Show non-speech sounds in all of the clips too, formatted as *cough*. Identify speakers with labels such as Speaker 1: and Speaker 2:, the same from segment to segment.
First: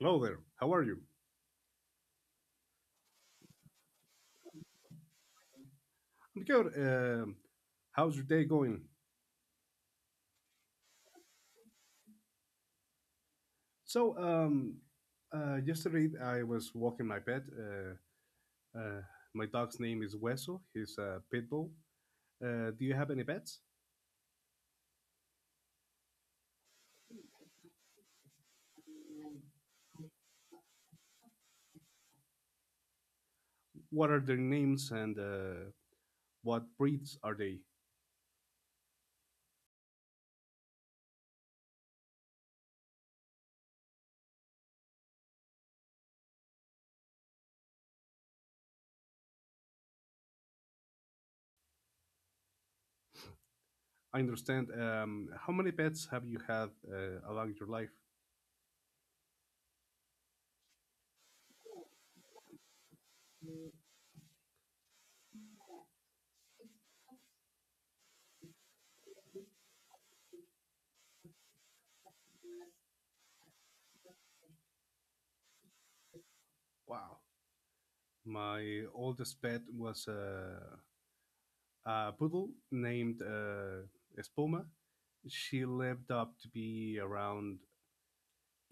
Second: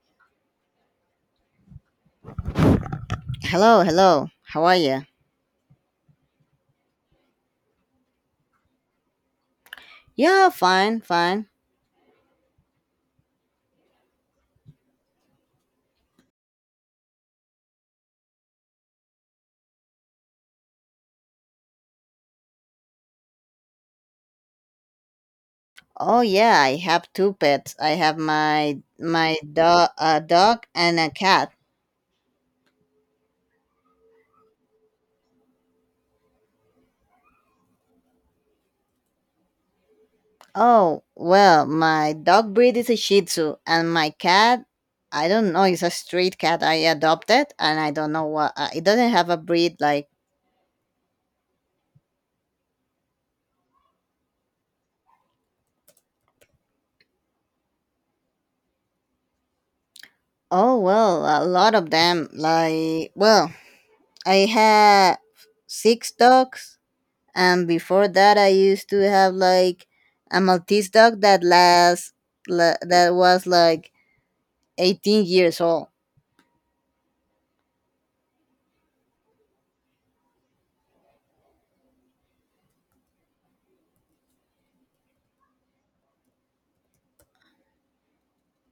Speaker 1: Hello there. How are you?
Speaker 2: Hello, hello. How are you?
Speaker 1: I'm good. How's your day going?
Speaker 2: Yeah, fine, fine.
Speaker 1: So, um, Yesterday I was walking my pet. Uh, my dog's name is Hueso. He's a pit bull. Do you have any pets?
Speaker 2: Oh yeah, I have two pets. I have my dog, a dog and a cat.
Speaker 1: What are their names and what breeds are they?
Speaker 2: Oh well, my dog breed is a Shih Tzu, and my cat, I don't know, it's a street cat I adopted, and I don't know what it doesn't have a breed. Like
Speaker 1: I understand. How many pets have you had along your life?
Speaker 2: oh well, a lot of them. Like well, I had six dogs, and before that I used to have like a maltese dog that last that was like 18 years old.
Speaker 1: Wow. My oldest pet was a poodle named Espuma. She lived up to be around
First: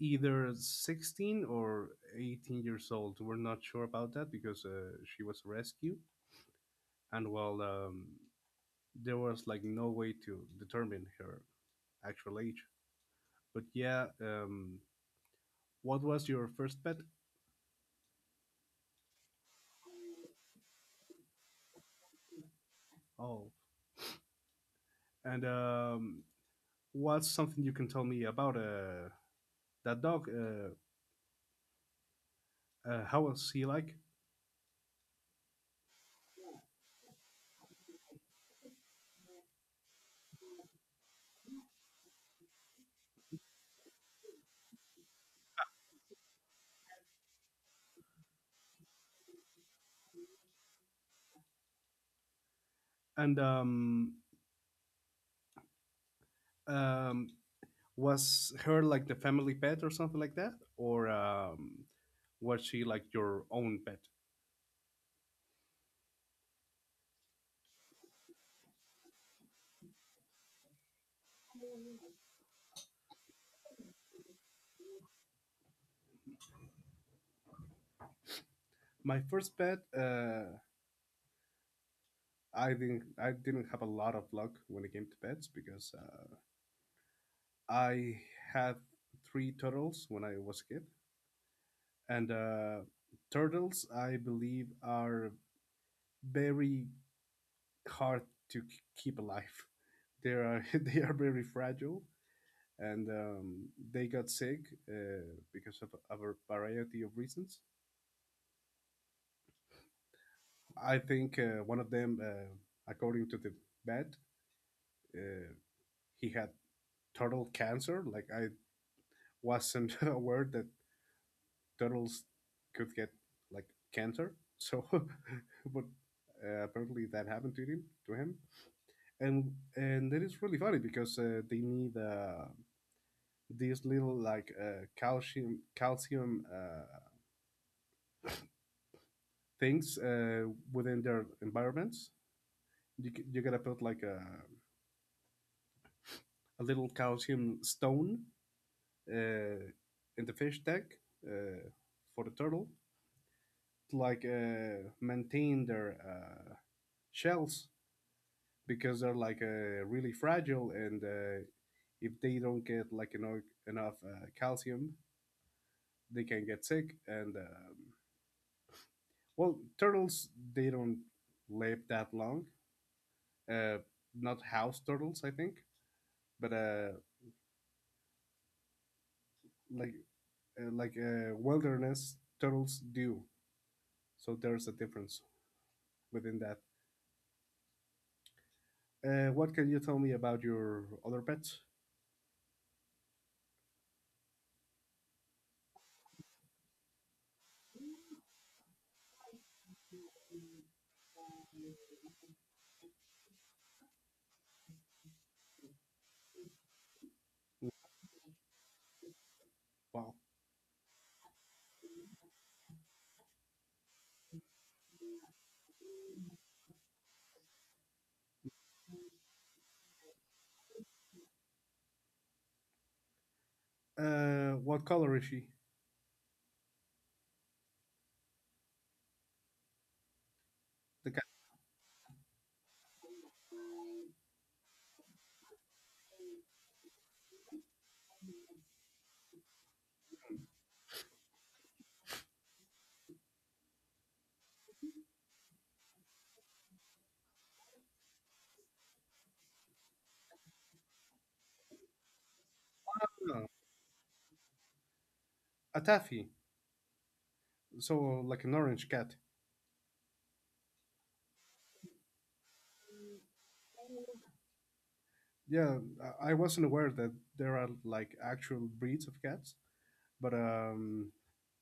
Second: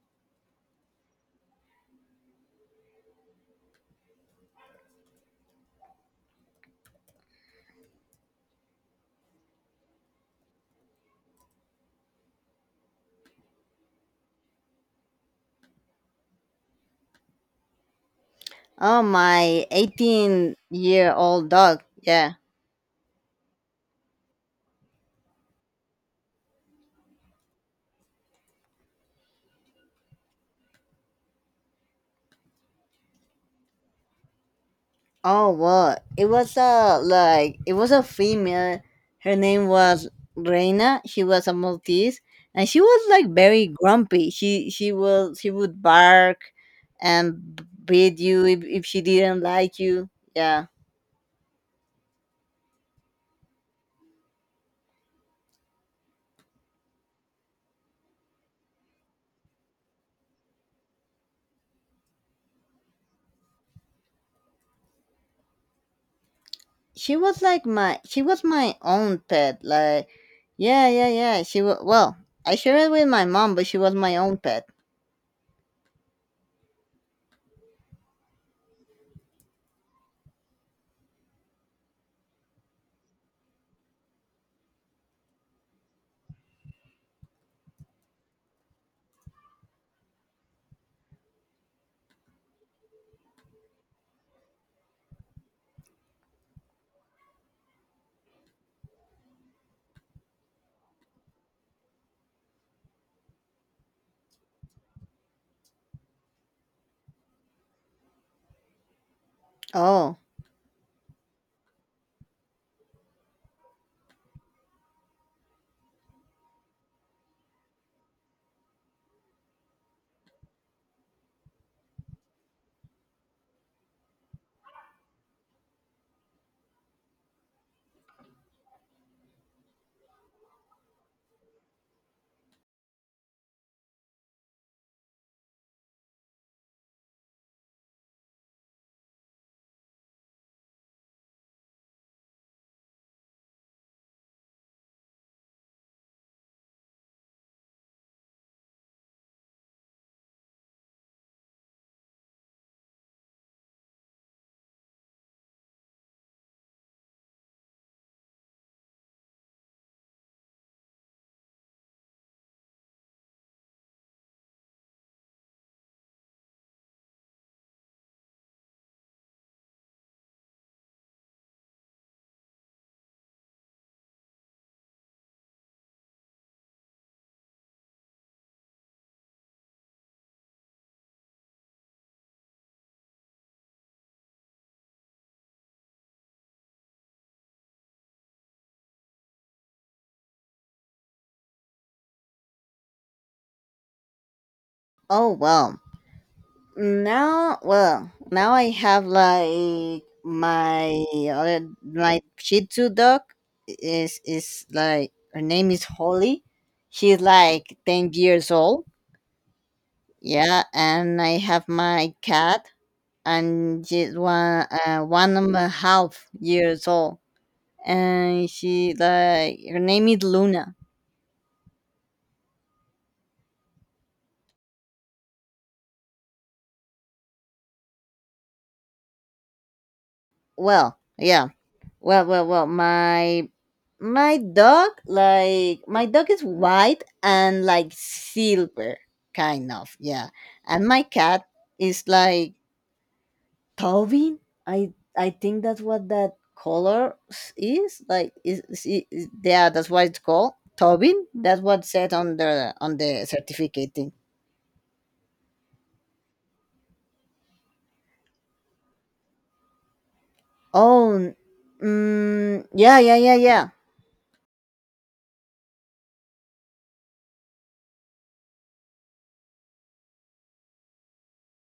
Speaker 1: either 16 or 18 years old. We're not sure about that because she was rescued, and well, there was like no way to determine her actual age. But yeah, what was your first pet?
Speaker 2: Oh, my 18-year-old dog, yeah.
Speaker 1: Oh, and what's something you can tell me about that dog? How was he like?
Speaker 2: Oh, what it was a it was a female. Her name was reina. She was a maltese, and she was like very grumpy. She will she would bark and beat you if she didn't like you, yeah.
Speaker 1: And um, was her like the family pet or something like that, or was she like your own pet?
Speaker 2: She was like my she was my own pet, like, yeah, yeah, yeah. She was, well, I shared it with my mom, but she was my own pet.
Speaker 1: My first pet, I didn't have a lot of luck when it came to pets because I had three turtles when I was a kid, and turtles I believe are very hard to keep alive. They are *laughs* they are very fragile, and they got sick uh, because of a variety of reasons.
Speaker 2: Oh,
Speaker 1: I think one of them, according to the vet, uh, he had turtle cancer. Like I wasn't *laughs* aware that turtles could get like cancer. So, *laughs* but apparently that happened to him. And that is really funny because they need these little like calcium things within their environments. You gotta put like a little calcium stone uh, in the fish tank uh, for the turtle to like maintain their shells because they're like really fragile, and if they don't get like enough calcium, they can get sick, and well, turtles they don't live that long, uh, not house turtles I think, but like wilderness turtles do, so there's a difference within that. What can you tell me about your other pets?
Speaker 2: oh well, now I have like my other, my shih tzu dog is like her name is holly. She's like 10 years old.
Speaker 1: Wow.
Speaker 2: Yeah, and I have my cat, and she's 1.5 years old, and she like her name is Luna.
Speaker 1: What color is she?
Speaker 2: Well,
Speaker 1: The cat.
Speaker 2: yeah. Well, My my dog like my dog is white and like silver kind of, yeah, and my cat is like Taubin. I think that's what that color is like. Is yeah? That's why it's called Taubin. That's what said on the
Speaker 1: Ah,
Speaker 2: certificate thing.
Speaker 1: a taffy. So like an orange cat.
Speaker 2: Oh, mm, yeah, yeah, yeah, yeah.
Speaker 1: Yeah, I wasn't aware that there are like actual breeds of cats, but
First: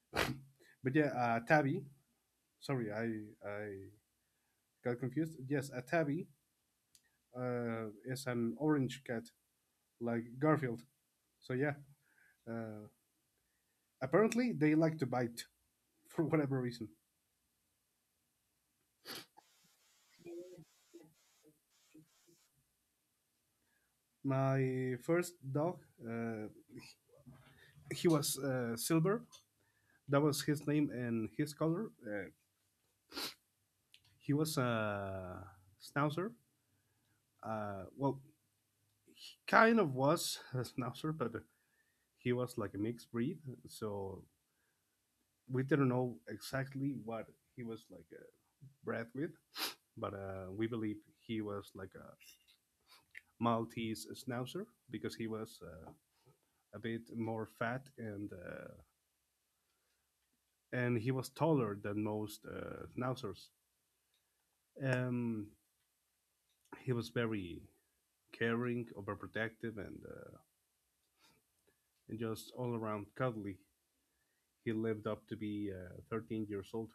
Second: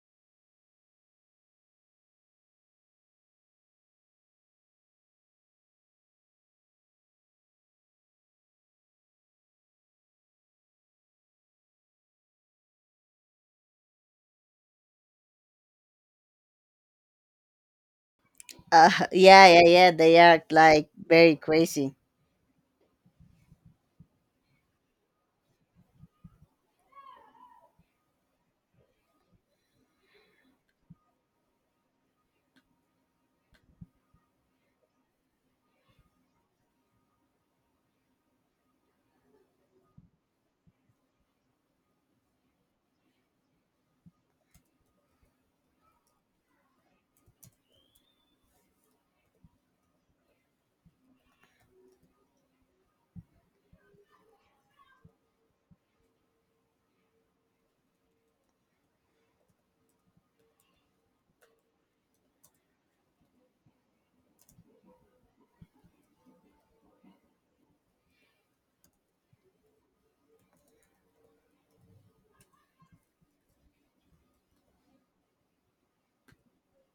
Speaker 1: *coughs* *laughs* but yeah, tabby. Sorry, I got confused. Yes, a tabby is an orange cat, like Garfield. So yeah, uh, apparently they like to bite *laughs* for whatever reason.
Speaker 2: *laughs* Yeah, yeah, yeah. They are like very crazy.
Speaker 1: My first dog, uh, he was silver. That was his name and his color. He was a schnauzer. Well, he kind of was *laughs* a schnauzer, but he was like a mixed breed. So we didn't know exactly what he was like bred with, but we believe he was like a Maltese schnauzer because he was a bit more fat and he was taller than most schnauzers. Um, he was very caring, overprotective, and just all around cuddly. He lived up to be 13 years old,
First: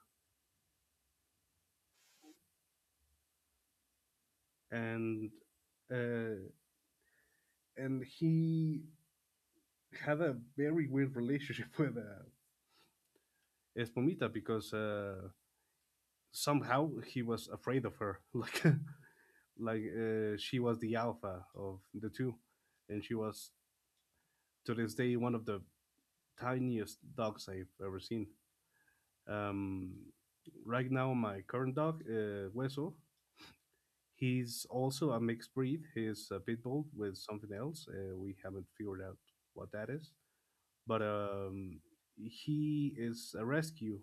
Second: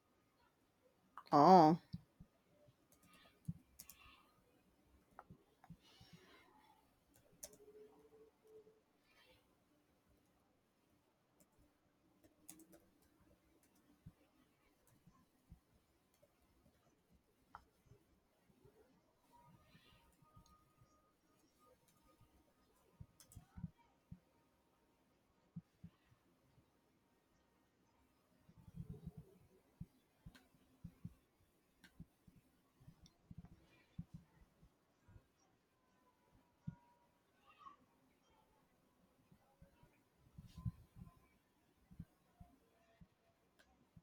Speaker 2: Oh,
Speaker 1: and uh, and he had a very weird relationship *laughs* with Espumita because somehow he was afraid of her, *laughs* like she was the alpha of the two, and she was to this day one of the tiniest dogs I've ever seen. Um, right now, my current dog, Hueso, he's also a mixed breed. He's a pit bull with something else. We haven't figured out what that is, but he is a rescue.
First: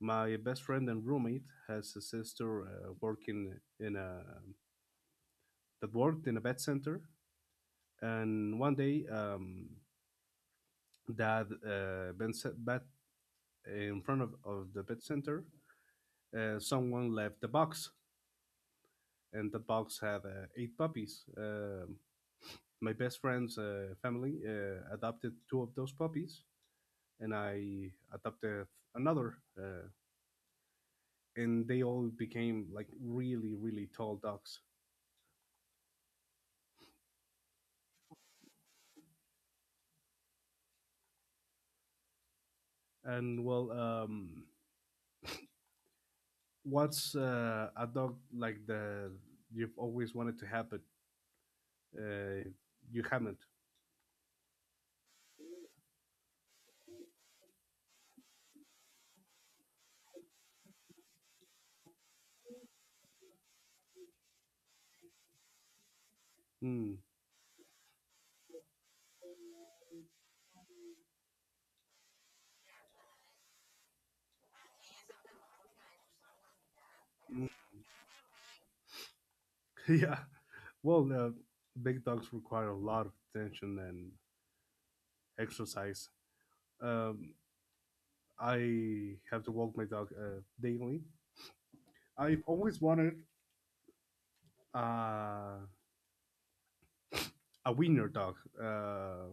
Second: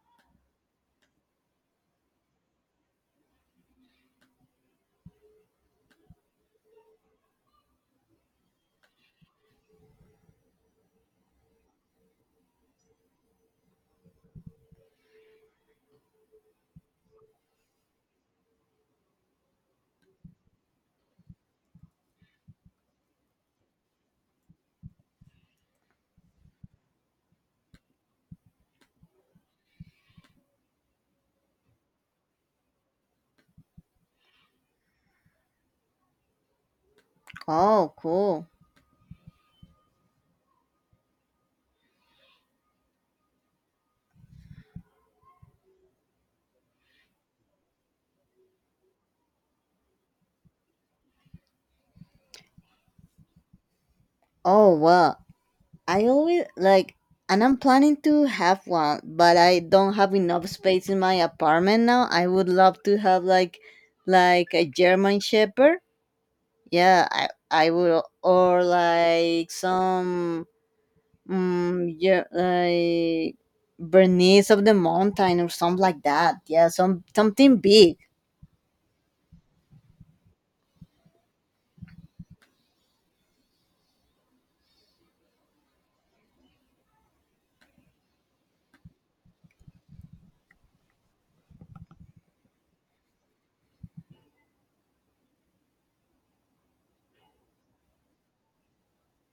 Speaker 1: My best friend and roommate has a sister working in a that worked in a vet center, and one day, that been set back in front of the pet center, someone left the box, and the box had eight puppies. My best friend's family adopted two of those puppies, and I adopted another, and they all became like really, really tall dogs.
Speaker 2: oh, cool.
Speaker 1: And well, what's a dog like the you've always wanted to have, but uh, you haven't?
Speaker 2: Oh, well, I always like, and I'm planning to have one, but I don't have enough space in my apartment now. I would love to have like a German Shepherd.
Speaker 1: Hmm.
Speaker 2: Yeah, I would, or like some, yeah, like Bernese of the mountain or something like that. Yeah, some, something big.
Speaker 1: *laughs* Yeah. Well, big dogs require a lot of attention and exercise. Um, I have to walk my dog daily. I've always wanted uh, a winner dog, uh,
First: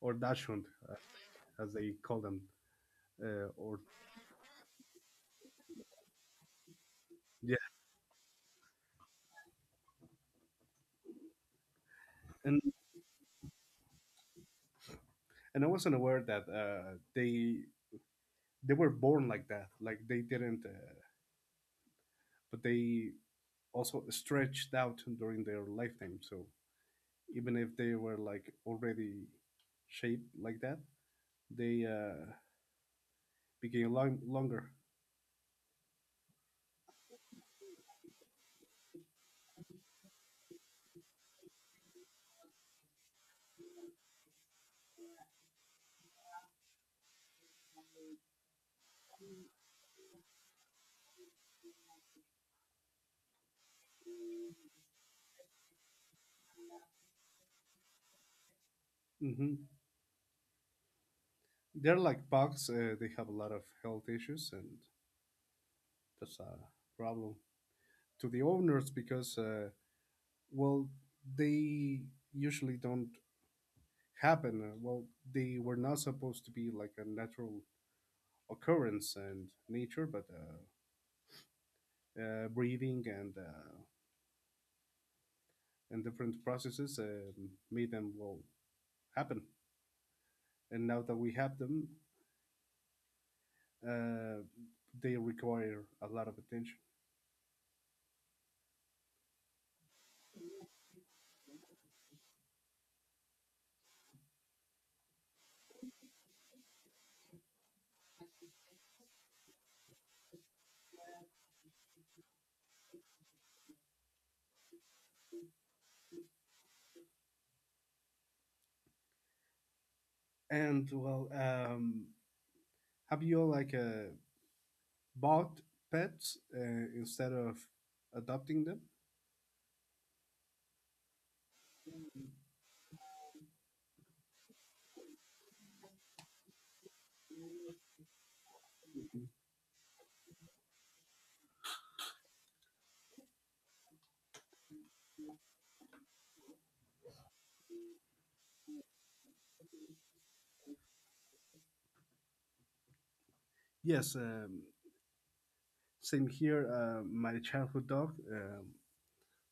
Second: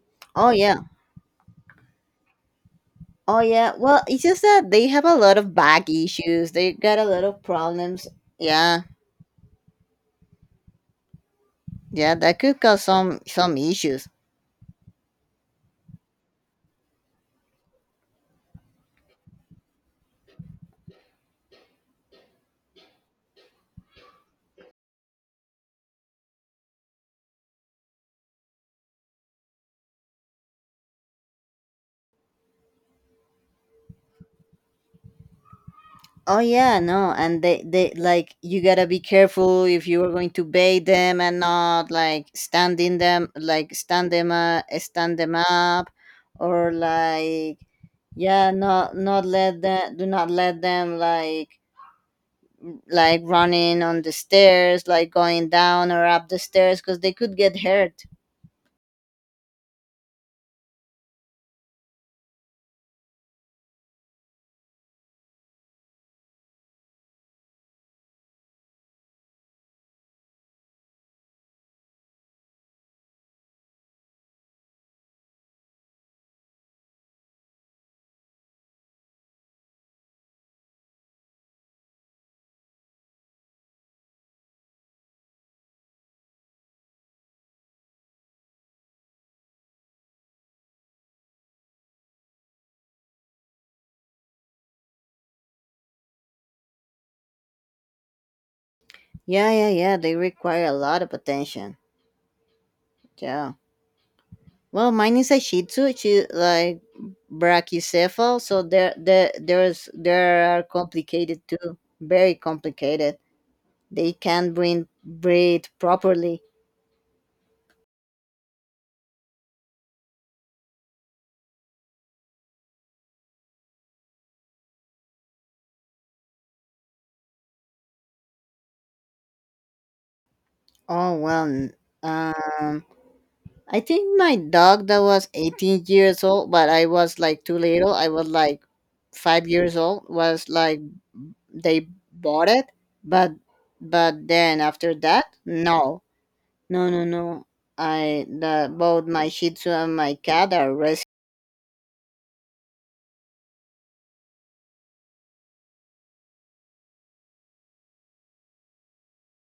Speaker 1: or
Speaker 2: Oh
Speaker 1: dachshund,
Speaker 2: yeah.
Speaker 1: as they call them,
Speaker 2: Oh yeah,
Speaker 1: or
Speaker 2: well, it's just that they have a lot of back issues. They got a lot of
Speaker 1: yeah.
Speaker 2: problems. Yeah, yeah, that could
Speaker 1: and
Speaker 2: cause some issues.
Speaker 1: and I wasn't aware that they were born like that, like they didn't but they also stretched out during their lifetime, so even if they were like already shaped like that, they became longer.
Speaker 2: Oh yeah, no, and they like you gotta be careful if you are going to bait them and not like standing them like stand them up, or like yeah, not let them do not let them like running on the stairs, like going down or up the stairs, because they could get hurt.
Speaker 1: Hmm, they're like bugs, they have a lot of health issues, and that's a problem to the owners because well, they usually don't happen. Well, they were not supposed to be like a natural occurrence and nature, but breathing and and different processes made them well happen, and now that we have them, uh, they require a lot of attention.
Speaker 2: Yeah, yeah, yeah. They require a lot of attention. Yeah. Well, mine is a Shih Tzu. She like brachycephal, so there are complicated too. Very complicated. They can't breathe properly.
Speaker 1: And well, have you like bought pets instead of adopting them?
Speaker 2: Oh well. Um, I think my dog that was 18 years old, but I was like too little. I was like 5 years old. Was like they bought it, but then after that, no. No, no, no. I the both my Shih Tzu and my cat are rescued.
Speaker 1: Yes, same here. My childhood dog,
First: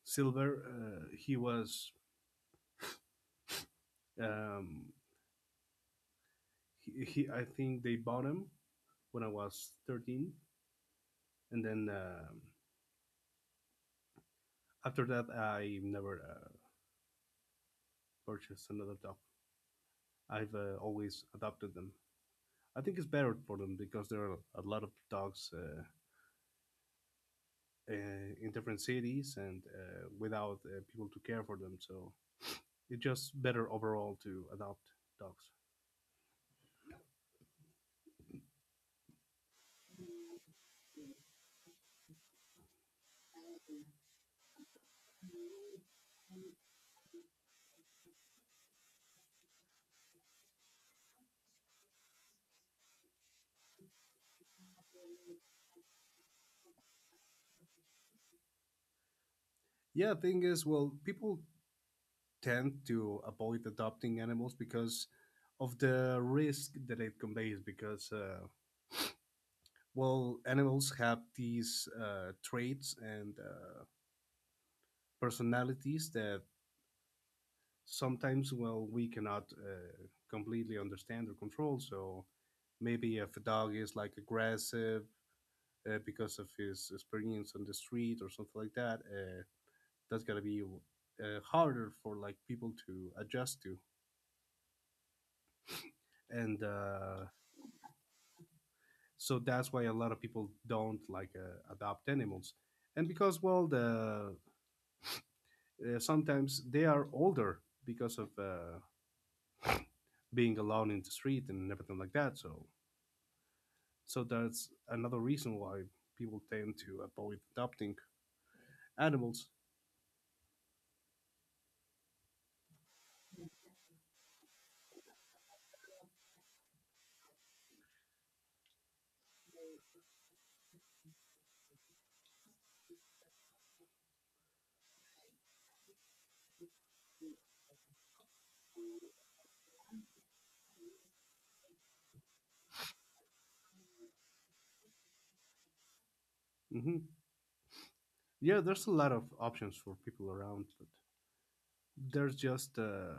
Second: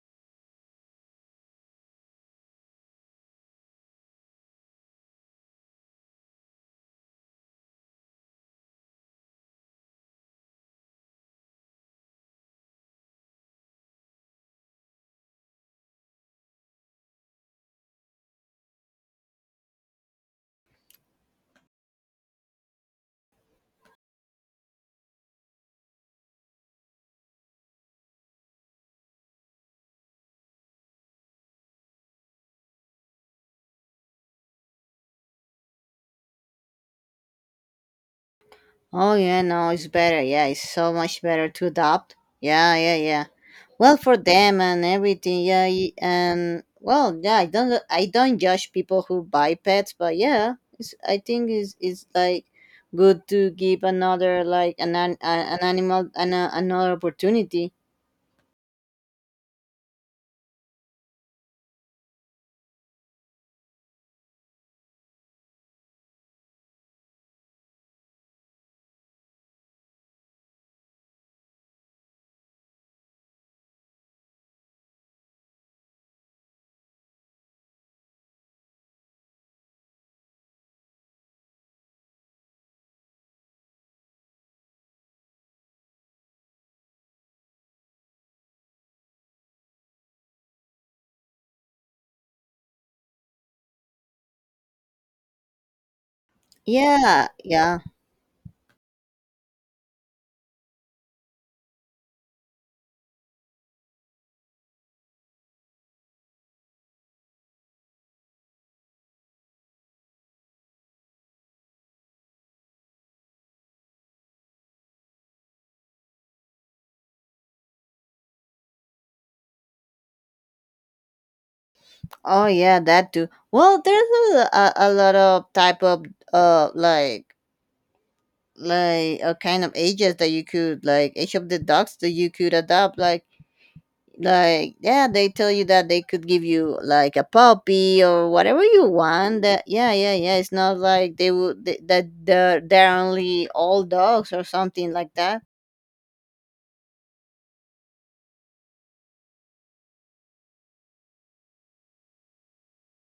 Speaker 1: Silver. He was. Um, he, he. I think they bought him when I was 13, and then, after that, I never purchased another dog. I've always adopted them. I think it's better for them because there are a lot of dogs uh, in different cities and without people to care for them. So it's just better overall to adopt dogs.
Speaker 2: Oh yeah, no, it's better. Yeah, it's so much better to adopt. Yeah, yeah, yeah. Well, for them and everything. Yeah, and well, yeah. I don't judge people who buy pets, but yeah, it's, I think it's like good to give another like an animal another opportunity.
Speaker 1: Yeah, thing is, well, people tend to avoid adopting animals because of the risk that it conveys. Because, well, animals have these traits and personalities that sometimes, well, we cannot completely understand or control. So maybe if a dog is like aggressive because of his experience on the street or something like that, that's gonna be harder for like people to adjust to and
Speaker 2: Yeah, yeah.
Speaker 1: so that's why a lot of people don't like adopt animals, and because well, the sometimes they are older because of being alone in the street and everything like that, so that's another reason why people tend to avoid adopting animals.
Speaker 2: Oh yeah, that too. Well, there's a lot of type of like a kind of ages that you could like each of the dogs that you could adopt like, yeah, they tell you that they could give you like a puppy or whatever you want. That Yeah, yeah, yeah, it's not like they would that they're only all dogs or something like that.
Speaker 1: Hmm, yeah, there's a lot of options for people around, but there's just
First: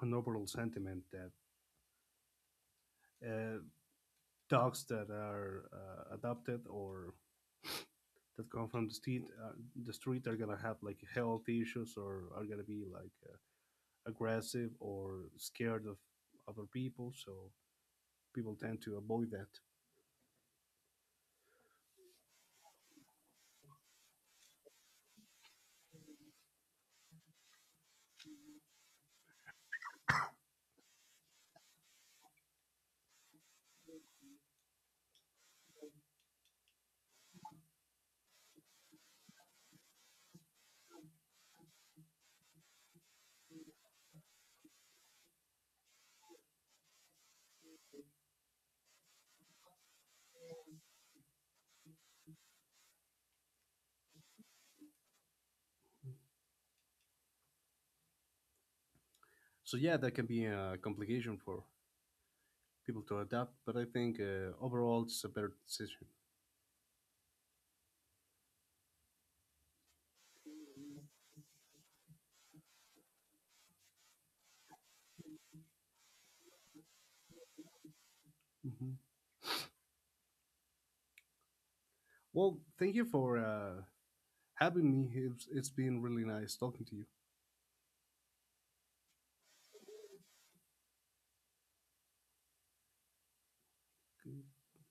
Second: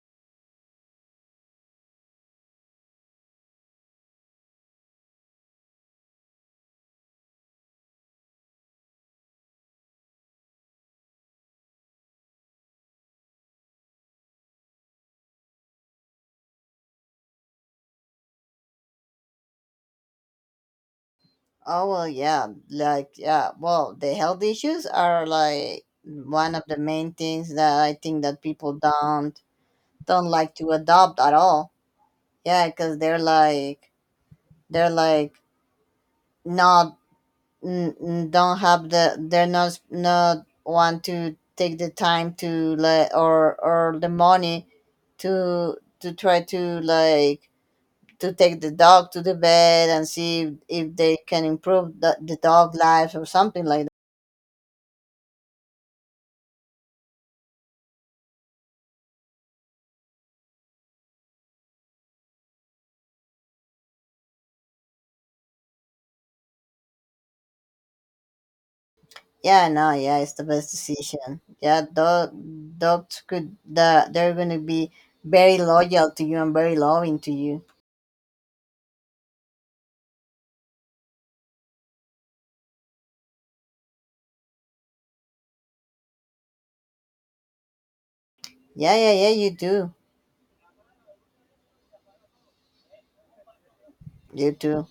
Speaker 1: an overall sentiment that uh, dogs that are adopted or that come from the street, are gonna have like health issues or are gonna be like aggressive or scared of other people, so people tend to avoid that.
Speaker 2: Oh well, yeah, like yeah, well the health issues are like one of the main things that I think that people don't like to adopt at all. Yeah, because they're like not, don't have the, they're not want to take the time to like, or the money to try to like to take the dog to the vet and see if they can improve the dog life or something like that.
Speaker 1: So yeah, that can be a complication for people to adapt, but I think overall it's a better decision.
Speaker 2: Yeah, no, yeah, it's the best decision. Yeah, dogs could, they're gonna be very loyal to you and very loving to you.
Speaker 1: Hmm. Well, thank you for having me. It's been really nice talking to you.
Speaker 2: Yeah, yeah, yeah, you do, you do.